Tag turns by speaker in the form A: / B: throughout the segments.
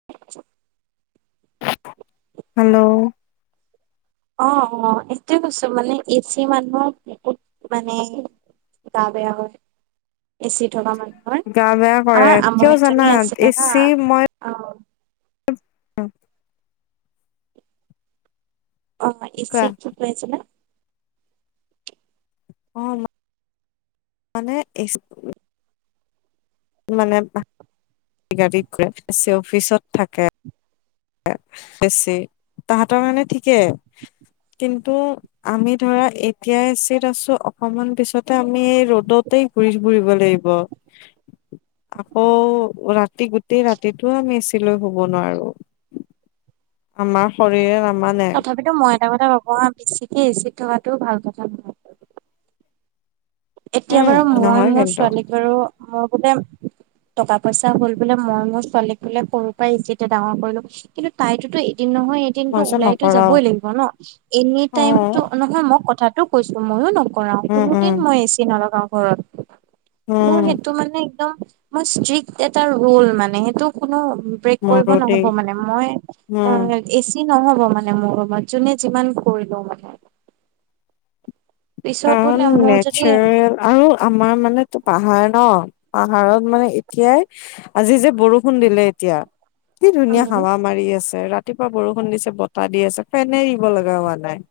A: [unintelligible]
B: Hello
A: অ অ এইটোয়ে কৈছো মানে এচিয়ে মানুহক বহুত মানে গা বেয়া হয়। এচি থকা মানুহৰ
B: গা বেয়া
A: আও
B: কৰে
A: আমাৰ
B: কিয়
A: আমৈ
B: জানা
A: এজনী আছিলে হা,
B: এচি মই
A: অ
B: [inaudible]
A: অ
B: কোৱা
A: এচি কি কৈ আছিলা?
B: অ মা মানে এচ মানে গাড়ীত ঘূৰে চে অফিচত থাকে। বেছি, তাহতৰ মানে ঠিকে। কিন্তু আমি ধৰা এতিয়া এ চিত আছো অকমান পিছত তে আমি ৰ'দতেই ঘূৰি ফুৰিব লাগিব, আকৌ ৰা তি গোটেই ৰাতিটো আমি এচ লৈ শুব নোৱাৰো। আমাৰ শৰীৰে নামানে।
A: গতিকে মই এটা কথা ভাবোঁ হা বেচিকে এ চি ত থকাটো ভাল কথা নহয়। এতিয়া
B: উম
A: বাৰু মই
B: নহয়
A: মোৰ
B: কিন্তু
A: ছোৱালীক বাৰু মই বোলে টকা পইচা হল বোলে মই মোৰ ছোৱালীক বোলে সৰুৰ পৰাই এ চি তে ডাঙৰ কৰিলো। কিন্তু তাইতোত এদিন নহয় এ কিন্তু
B: মই যে
A: ওলাইতো
B: নকৰাও
A: যাবই লাগিব ন, এনি
B: অ
A: টাইমটো, নহয় মই কথাটো কৈছো ময়ো নক কৰাও
B: উম
A: কোনোদিন
B: উম
A: মই এ ছি নলগাও ঘৰত, মোৰ
B: উম
A: সেইটো মানে একদম মই ষ্ট্ৰিক্ট এটা ৰোল মানে সেইটো কোনো ব্ৰেক কৰিব
B: মোৰো দেই
A: নহ'ব মানে, মই
B: উম
A: [inaudible] এ চি নহ'ব মানে মোৰ ৰুমত, যোনে যিমান কৰিলেও মানে। পিছত
B: কাৰণ
A: বোলে মোৰ যদি
B: নেচেৰেল আৰু আমাৰ মানেটো পাহাৰ ন পাহাৰত মানে এতিয়াই আজি যে বৰষুণ দিলে এতিয়া কি ধুনীয়া
A: উম
B: হাৱা মাৰি আছে, ৰাতিপুৱা বৰষুণ দিছে বতাহ দি আছে ফেনে এৰিব লগা হোৱা নাই।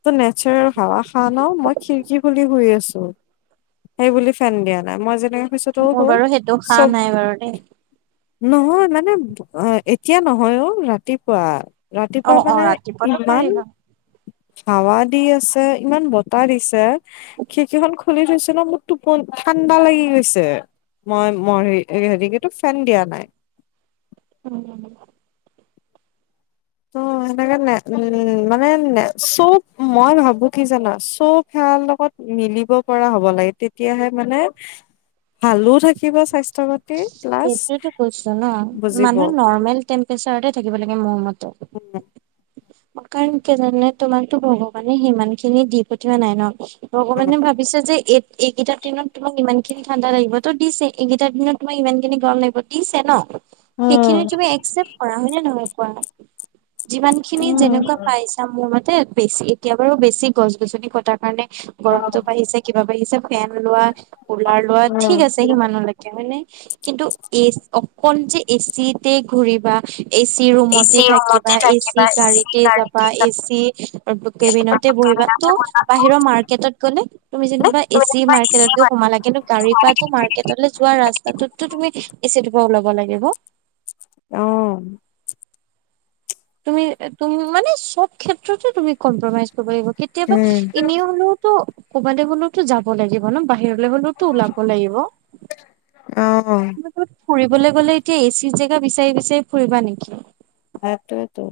B: ইটো নেচেৰেল হাৱা। হয় ন মই খিৰিকী খুলি শুই আছো, সেই বুলি ফেন দিয়া নাই, মই যেনে
A: মোৰ বাৰু সেইটো খা নাই বাৰু দেই।
B: নহয় মানে এতিয়া নহয় অ ৰাতিপুৱা।
A: অ
B: ৰাতিপুৱা
A: অ
B: মানে
A: ৰাতিপুৱাতো
B: ইমান
A: পাৰিব
B: হাৱা দি আছে। ইমান বতাহ দিছে খিৰকিখন খুলি থৈছোঁ ন মোৰ টোপন ঠাণ্ডা লাগি গৈছে। মই মোৰ হে হেৰিকে সেইটো ফেন দিয়া নাই।
A: [unintelligible]
B: [unintelligible] মিলিব পৰা হ'ব লাগে, তেতিয়াহে মানে ভালো থাকিব স্বাস্থ্য প্লাছ
A: সেইটোৱেটো কৈছো ন,
B: বুজিব
A: মানুহে নৰ্মেল টেম্পচাৰতে থাকিব লাগে, মোৰ মতে।
B: [inaudible]
A: কাৰণ কি জানা নে, তোমাকতো ভগৱানে সিমান খিনি দি পঠিওৱা নাই ন, ভগৱানে ভাব বিছে যে, এই এইকেইটা দিনত তোমাক ইমানখিনি ঠাণ্ডা লাগিব, তো দিছে। এইকেইটা দিনত তোমাৰ ইমান খিনি গৰম লাগিব দিছে ন। সেইখিনি
B: উম
A: তুমি একচেপ্ত কৰা, হয় নে নহয় কোৱা? যিমান খিনি
B: উম
A: যেনেকুৱা পাইছ ছা মোৰ মতে, বেছি এতিয়া বাৰু, বেছি গছ-গছনি কটাৰ কাৰণে গৰমটো বাঢ়িছে কিবা বাঢ়িছে, ফেন লোৱা, কুলাৰ লোৱা, ঠিক আছে সিমানলৈকে হয় নে, কিন্তু এচ অকল যে এ চিতে ঘূৰিবা এ চি ৰুমতে
B: এচি
A: থাকিবা,
B: ৰুমতে
A: এ চি
B: থাকিবা এচি
A: গাড়ীতে যাবা, এ চি কেবিনতে বহিবা, তো বাহিৰৰ মাৰ্কেটত গ'লে। তুমি যেনিবা এ চি মাৰ্কেটত গৈ সোমালা, কিন্তু গাড়ীৰ পৰা মাৰ্কটলৈ যোৱা ৰাস্তা তাটোত তো তুমি এ চিটোৰ পৰা ওলাব লাগিব।
B: অ।
A: তুমি, তুমি মানে চব ক্ষেত্ৰতে তুমি কম্প্ৰমাইজ কৰিব লাগিব, কেতিয়াবা
B: উম,
A: এনেই হ'লেও ত, ক'বালৈ হ'লেওতো যাব লাগিব ন, বাহিৰলৈ হ'লেওতো ওলাব লাগিব।
B: অ।
A: ত', ফুৰিবলৈ গ'লে এতিয়া এ চি জেগা বিচাৰি-বিচাৰি ফুৰিবা নেকি?
B: সেইটোৱেতো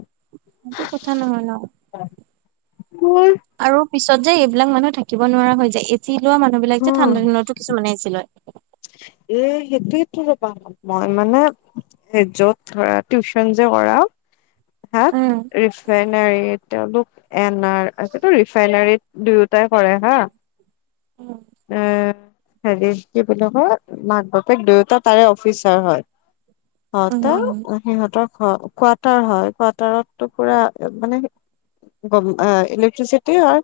A: সেইটো কথা নহয় ন।
B: [unintelligible]
A: আৰু পিছত যে এইবিলাক মানুহ থাকিব নোৱাৰা হৈ যায়, এ চি লোৱা মানুহ বিলাক
B: হা
A: যে ঠাণ্ডা দিনতো কিছুমানে এ চি লয়।
B: এ, সেইটোৱেটো [unintelligible] মই মানে য'ত ধৰা, টিউচন যে কৰাও তাত
A: উম
B: ৰিফাইনাৰী তেওঁলোক এন আৰ, ৰিফাইনাৰীত দুয়োটাই কৰে হা। এ হেৰি, কি বুলি কয়, মাক-বাপেক দুয়োতা তাৰে অফিচাৰ হয়। [unintelligible] অ, সিহঁতৰ কোৱাটাৰ হয়, কোৱাৰ্টাৰটো পুৰা মানে গম, ইলেক্ট্ৰিচিটি হয়,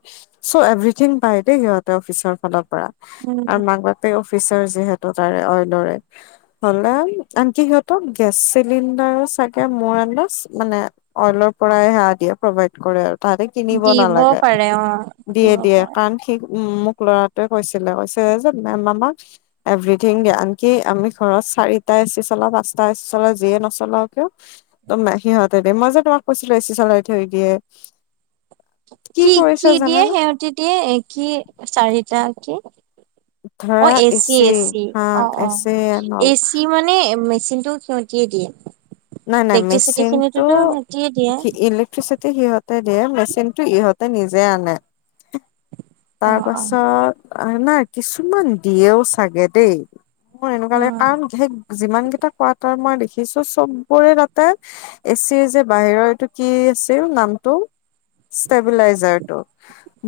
B: চ' এভাৰিঠিং পায় দেই সিহঁতে অফিচৰ ফালৰ পৰা।
A: উম
B: আৰু মাক-বাপেক অফিচৰ, যিহেতু তাৰে অইলৰে। [unintelligible] আনকি সিহঁতক গেছ চিলিণ্ডাৰ চাগে মোৰ আন ডাছ মানে অইলৰ পৰাই সেৱা দিয়ে, প্ৰভাইড কৰে আৰু। তাতে কিনিব
A: দিব
B: নালাগে,
A: পাৰে অ
B: দিয়ে,
A: দিব
B: দিয়ে
A: পাৰে
B: কাৰণ সি মোক ল'ৰাটোৱে কৈছিলে, কৈছে যে মেম আমাক এভ্ৰীথিং দিয়ে, আনকি আমি ঘৰত চাৰিটা এচি চলাওঁ, পাঁচটা এ চি চলাওঁ, যিয়ে নচলাও কিয় [unintelligible] মই যে তোমাক কৈছিলো, এচি চলাই থৈ দিয়ে।
A: কি
B: কৰিছে
A: কি দিয়ে,
B: জানানে
A: সেহতি দিয়ে, কি চাৰিটা, কি? অ,
B: ধৰা
A: এচি, এচি,
B: হা
A: অ, অ,
B: এচি নল
A: এচি মানে মানে মেচিনটো সিহতিয়ে দিয়ে।
B: নাই, নাই,
A: ইলেক্ট্ৰিচিটি
B: মেচিনটো
A: খিনিতোতো সিহঁতিয়ে দিয়ে।
B: ইলেক্ট্ৰিচিটি সিহঁতে দিয়ে, মেচিনটো ইহঁতে নিজেই আনে।
A: অ',
B: তাৰপাছত নাই কিছুমান দিয়েও চাগে দেই। মই এনেকুৱা লাগে
A: অ',
B: কাৰণ সেই যিমান কেইটা কুৱাটাৰ মই দেখিছো চব, পৰে তাতে এচি যে বাহিৰৰ এইটো কি আছিল নামটো? ষ্টেব্লাইজাৰটো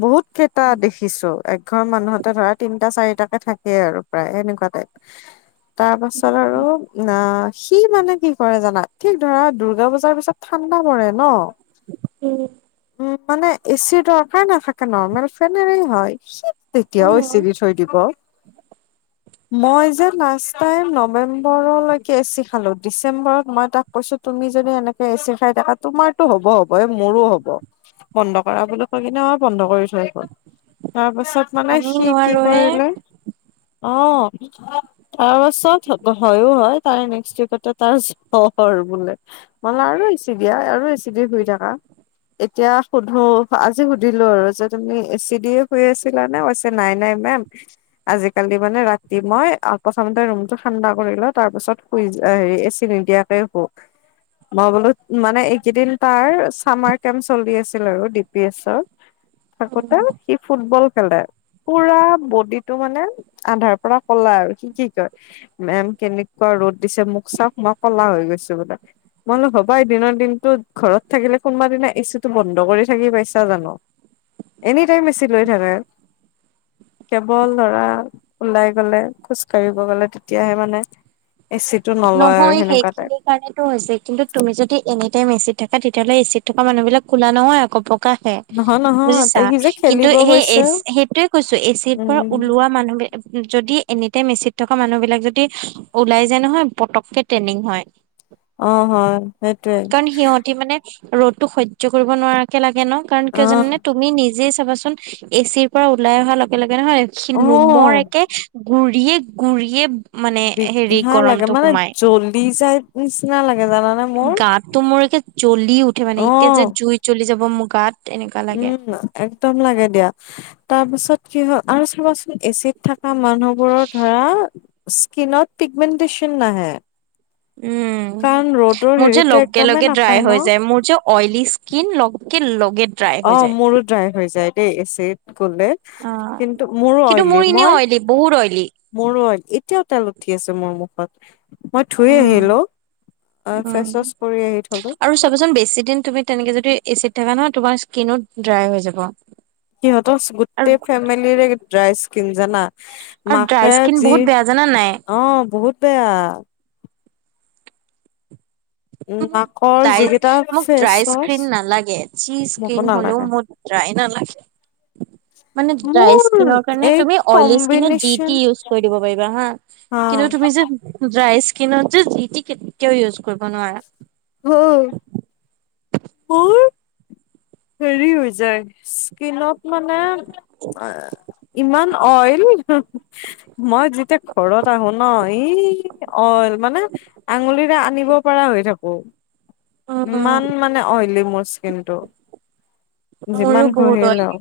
B: বহুত কেইটা দেখিছো একঘৰ মানুহতে ধৰা তিনটা চাৰিটাকে থাকেই আৰু প্ৰায় সেনেকুৱা টাইপ।
A: [inaudible]
B: তাৰ পাছত আৰু না সি মানে কি কৰে জানা, ঠিক ধৰা দুূৰ্গা পূজাৰ পিছত ঠাণ্ডা পৰে ন।
A: [unintelligible]
B: উম, মানে এচিৰ দৰকাৰ নাথাকে ন, নৰ্মেল ফেনেৰে হয়। সি তেতিয়াও
A: উম,
B: এচি দি থৈ দিব। মই যে লাষ্ট টাইম নৱেম্বৰলৈকে এচি খালো। ডিচ চেম্বৰত মই তাক কৈছো তুমি যদি এনেকে এচি খাই থাকা তোমাৰটো হ'ব হ'ব এই মোৰো হ'ব। বন্ধ কৰা বুলি কৈ কিনে আও বন্ধ কৰি থৈ গল। তাৰ পাছিত মানে
A: আমি
B: সি কি
A: নোৱাৰো হে
B: কৰিলে, অ তাৰ পাছত হয়ো হয় তাৰে নেক্স উইকটত, তাৰ জ্বৰ বোলে, মানে আৰু এচি দিয়া আৰু এচি দি শুই থাকা! এতিয়া সুধো আজি সুধিলো আৰু যে তুমি এচি দিয়ে শুই আছিলা নে? নাই নাই মেম, আজিকালি মানে ৰাতি মই প্ৰথমতে ৰুমটো ঠানণ্ডা কৰি লওঁ তাৰ পিছত শুই যা অ হেৰি এচি চি নিদিয়াকে শুও মই বোলো মানে এইকেইদিন তাৰ চামাৰ কেম্প চলি আছিল আৰু ডি পি এছৰ। থাকোতে
A: উম,
B: সি ফুটবল খেলে। পুৰা বডিটো মানে আন্ধাৰ পৰা কলা আৰু। কি কি কয়! মেম কেনেকুৱা ৰ'দ দিছে মোক চাওক মই কলা হৈ গৈছো বোলে। মই বোলো হ'বাই, দিনৰ দিনতো ঘৰত থাকিলে কোনোবা দিনা এচিটো বন্ধ কৰি থাকি পাইছা জানো? এনি টাইম এচি লৈ থাকে! কেৱল ধৰা ওলাই গলে খোজকাঢ়িব গলে তেতিয়াহে মানে, এচি টো নলয় আৰু সেনেকুৱা টাইপ।
A: তাকেটো হৈছে, কিন্তু তুমি যদি এনি টাইম এচিত থাকা তেতিয়াহ'লে এচিত থকা মানুহ বিলাক কুলা নহয় আকৌ বগ গা হে।
B: নহয় নহয়
A: বুজিছা
B: তাই সি যে
A: কিন্তু
B: খেলিব
A: সেই
B: গৈছে
A: এচ সেইটোৱে কৈছো এচিৰ পৰা
B: উম
A: ওলোৱা মানুহ বি যদি এনিটাইম এচিত থকা মানুহ বিলাক যদি ওলাই যায় নহয় পতকে ট্ৰেইনিং হয়।
B: অ হয়। সেইটোৱে
A: কাৰণ সিহঁতি মানে ৰ'দতো সৰ্য্য কৰিব নোৱাৰাকে লাগে ন। কাৰণ কিয় জানানে তুমি নিজেই চাবাচোন এচিৰ পৰা ওলাই অহা লগে লগে নহয়, সি
B: অ অ
A: নোমৰ একে গুৰিয়ে গুৰিয়ে মানে হেৰি
B: বিগহা লাগে,
A: গৰমটো
B: মানে
A: সোমাই
B: জ্বলি যাই নিচিনা লাগে জানানে! মোৰ
A: গাতটো মোৰ একে জ্বলি উঠে মানে, এতিয়া
B: অ',
A: যে জুই জ্বলি যাব মোৰ গাত! এনেকুৱা লাগে
B: উম একদম লাগে দিয়া তাৰপাছত কি হয় আৰু চাবাচোন এ চিত থাকা মানুহবোৰৰ ধৰা স্কিনত পিগমেণ্টেচন নাহে।
A: উম,
B: কাৰণ ৰ'দৰ
A: মোৰ যে
B: হেৰিটো
A: লগে
B: একদমেই
A: লগে ড্ৰাই
B: নাপায় ন
A: হৈ যায় মোৰ যে অইলি স্কিন [unintelligible]
B: অহ
A: যায়
B: মোৰো ড্ৰাই হৈ যায় দেই এচিত গ'লে।
A: অ
B: কিন্তু মোৰো
A: কিন্তু মোৰ
B: অইলী
A: এনেই
B: মই
A: অইলি বহুত অইলি
B: মোৰো হয়, এতিয়াও তাল উঠি আছে মোৰ মুখত। মই ধুইয়ে
A: উম
B: আহিলো আ ফেচ
A: উম
B: ৱাচ কৰি আহি থলো।
A: আৰু চাবচোন বেছি দিন তুমি তেনেকে যদি এ চিত থাকা নহয় তোমাৰ স্কিনো ড্ৰাই হৈ যাব।
B: সিহঁতৰ
A: আৰু
B: গোটেই ফেমিলিৰে ড্ৰাই স্কিন জানা।
A: আৰু ড্ৰাই
B: মাকে
A: স্কিন
B: যি,
A: বহুত বেয়া জানা নাই
B: অঁ বহুত বেয়া। উম মাকৰ
A: ডাই
B: যিকেইটা
A: মোক
B: ফেচ
A: ড্ৰাইচ
B: ৱাচ
A: স্ক্ৰীণ নালাগে। চিজ-
B: মোকো
A: স্ক্ৰিন হ'লেও
B: নালাগে
A: মোৰ [unintelligible] মানে ডাই
B: মোৰ
A: স্কিনৰ কাৰণে
B: এই
A: তুমি অইলি স্কিনে জি
B: কম্বিনেচন
A: টি ইউজ কৰি দিব পাৰিবা হা।
B: হা
A: কিন্তু তুমি যে, ড্ৰাই স্কিনত যে, যি তি কেতিয়াও ইউজ কৰিব নোৱাৰা।
B: হুম মোৰ হেৰি হৈ যায়, স্কিনত মানে এ ইমান অইল উম, মই যেতিয়া ঘৰত আহো ন' ই অল মানে আঙুলিৰে আনিব পৰা হৈ থাকো।
A: উম
B: ইমান মানে অইলি মোৰ স্কিনটো,
A: মোৰো
B: যিমান
A: বহুত অইলী।
B: ঘঁহিলেও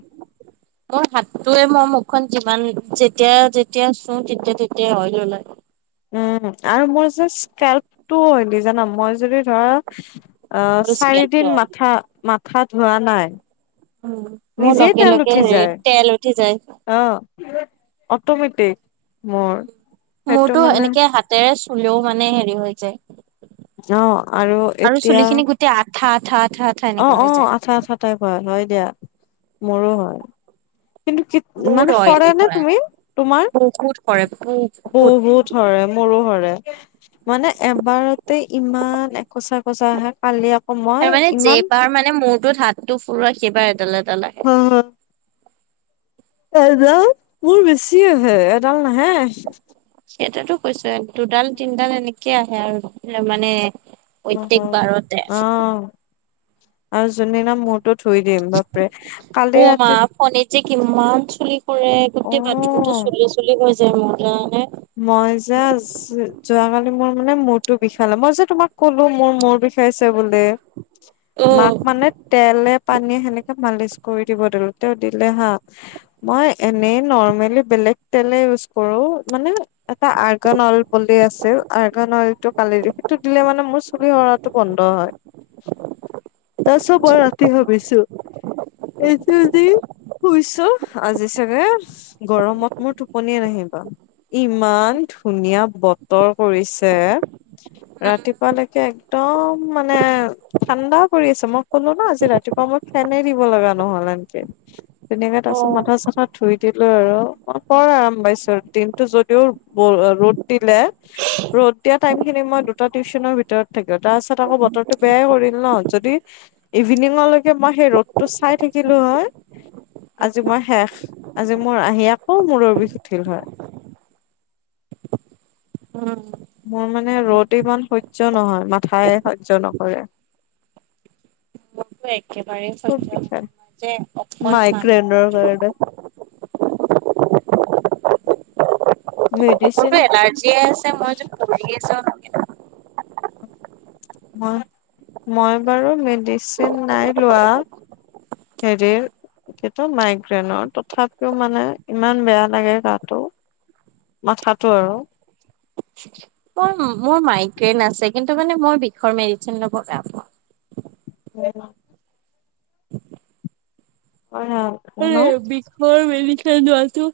A: মোৰ হাততোয়ে মই মুখখন যিমান যেতিয়া যেতিয়া চোওঁ তেতিয়া তেতিয়া অয়েল ওলায়।
B: উম। আৰু মোৰ জাষ্ট স্কেলপটো দি জানা। মই যদি ধৰা অহ
A: মোৰো স্কেলটো
B: চাৰিদিন
A: অইলী।
B: মাথা, মাথা ধোৱা নাই।
A: উম মোৰ
B: নিজেই
A: লগে
B: তেল
A: লগে
B: উঠি
A: হেৰি
B: যায়
A: তেল উঠি যায়।
B: অ, অটমেটিক মোৰ। সেইটো
A: মোৰতো
B: মানে
A: এনেকে হাতেৰে চুলেও মানে হেৰি হৈ যায়।
B: অহ আৰু এতিয়া
A: এতিয়া আঠা, আঠা, আঠা এনেকা
B: অঁ
A: হৈ
B: অঁ,
A: যায়।
B: আচ্ছা আচ্ছা টাই কৰা, হয় দিয়া মোৰো হয়। কিন্তু কি
A: বহুত
B: মানে সৰে
A: অইলি
B: নে
A: হয়,
B: তুমি তোমাৰ?
A: বহুত সৰে
B: বহুত সৰে। মোৰো হৰে মানে এবাৰতে ইমান একচা একচা আহে কালি। অ মই।
A: এই
B: ইমান
A: যেইবাৰ মানে মূৰটোত হাতটো ফুৰোৱা, সেইবাৰ এডাল এডাল আহে।
B: [unintelligible] এডাল, মোৰ বেছি আহে এডাল নাহে।
A: সেইটোতো কৈছে। দুডাল তিনডাল এনেকে আহে আৰু মানে, প্ৰত্যেক
B: নহয়
A: বাৰতে।
B: অ আৰু যোন দিনা মূৰটো ধুই দিম বাপৰে কালি
A: অ' মা
B: ৰাতি।
A: ফণীত যে কিমান চুলি সৰে,
B: অ
A: গোটেই বাথৰুমটো চুলি চুলি হৈ যায় মোৰ জানানে।
B: মই জাষ্ট যোৱাকালি মোৰ মানে মূৰতো বিষালে, মই যে তোমাক কলো মোৰ মূৰ বিষাই খাইছে বোলে, মাক
A: অ'
B: মানে তেলে, পানীয়ে সেনেকে মালিচ কৰি দিব দিলো তেওঁ দিলে হা। মই এনেই নৰ্মেলি বেলেগ তেলে ইউজ কৰো মানে। এটা আৰ্গান অইল বুলি আছিল। আৰ্গান অইলটো ফালি দি সেইটো দিলে মানে মোৰ চুলিসৰা বন্ধ হয়।
A: [unintelligible]
B: তাৰ পাছত
A: আচ্ছা
B: মই ৰাতি ভাবিছো, এই কেইদিন শুইছ? আজি চাগে গৰমত মোৰ টোপনিয়ে নাহিবা। ইমান ধুনীয়া বতৰ কৰিছে।
A: উম,
B: ৰাতিপুৱা লেকে একদম মানে ঠাণ্ডা কৰি আছে মই ক'লো ন' আজি ৰাতিপুৱা মই ফেনে দিব লগা নহল এনকে। তেনেকে তাৰপিছত মাথা
A: অ'
B: চাথা ধুই দিলো আৰু মই বৰ আৰাম পাইছো। দিনটো যদিও ৰ'দ দিলে ৰ'দ দিয়া টাইম খিনি মই দুটা টিউচনৰ ভিতৰত থাকিলো তাৰপাছত আকৌ বতৰটো বেয়াই কৰিল ন' যদি ইভিনিঙলৈকে মই সেই ৰ'দটো চাই থাকিলোঁ হয় আজি মই শেষ আজি মোৰ আহি আকৌ মূৰৰ বিষ উঠিল হয়।
A: উম,
B: মোৰ মানে ৰ'দ ইমান সহ্য নহয় মাথাই সহ্য নকৰে।
A: মো একেবাৰেই
B: খুব
A: সহ্য নহয় যে অকণমানো
B: ত' কৰণে মেডিচিন
A: মোৰতো এলাৰ্জিয় আছে মই যে পৰি আছোঁ।
B: মই বাৰু মেডিচিন নাই লোৱা। হেৰি এতিটো মাইগ্ৰেইনৰ তথাপিও মানে ইমান বেয়া লাগে গাটো। মাঠাতো আৰু।
A: মই মোৰ মাইগ্ৰেইন আছে কিন্তু মানে মই বিষৰ মেডচিন লব বেয়া পাওঁ।
B: [unintelligible] [unintelligible]
A: বিষৰ মেলিছে দোৱাটো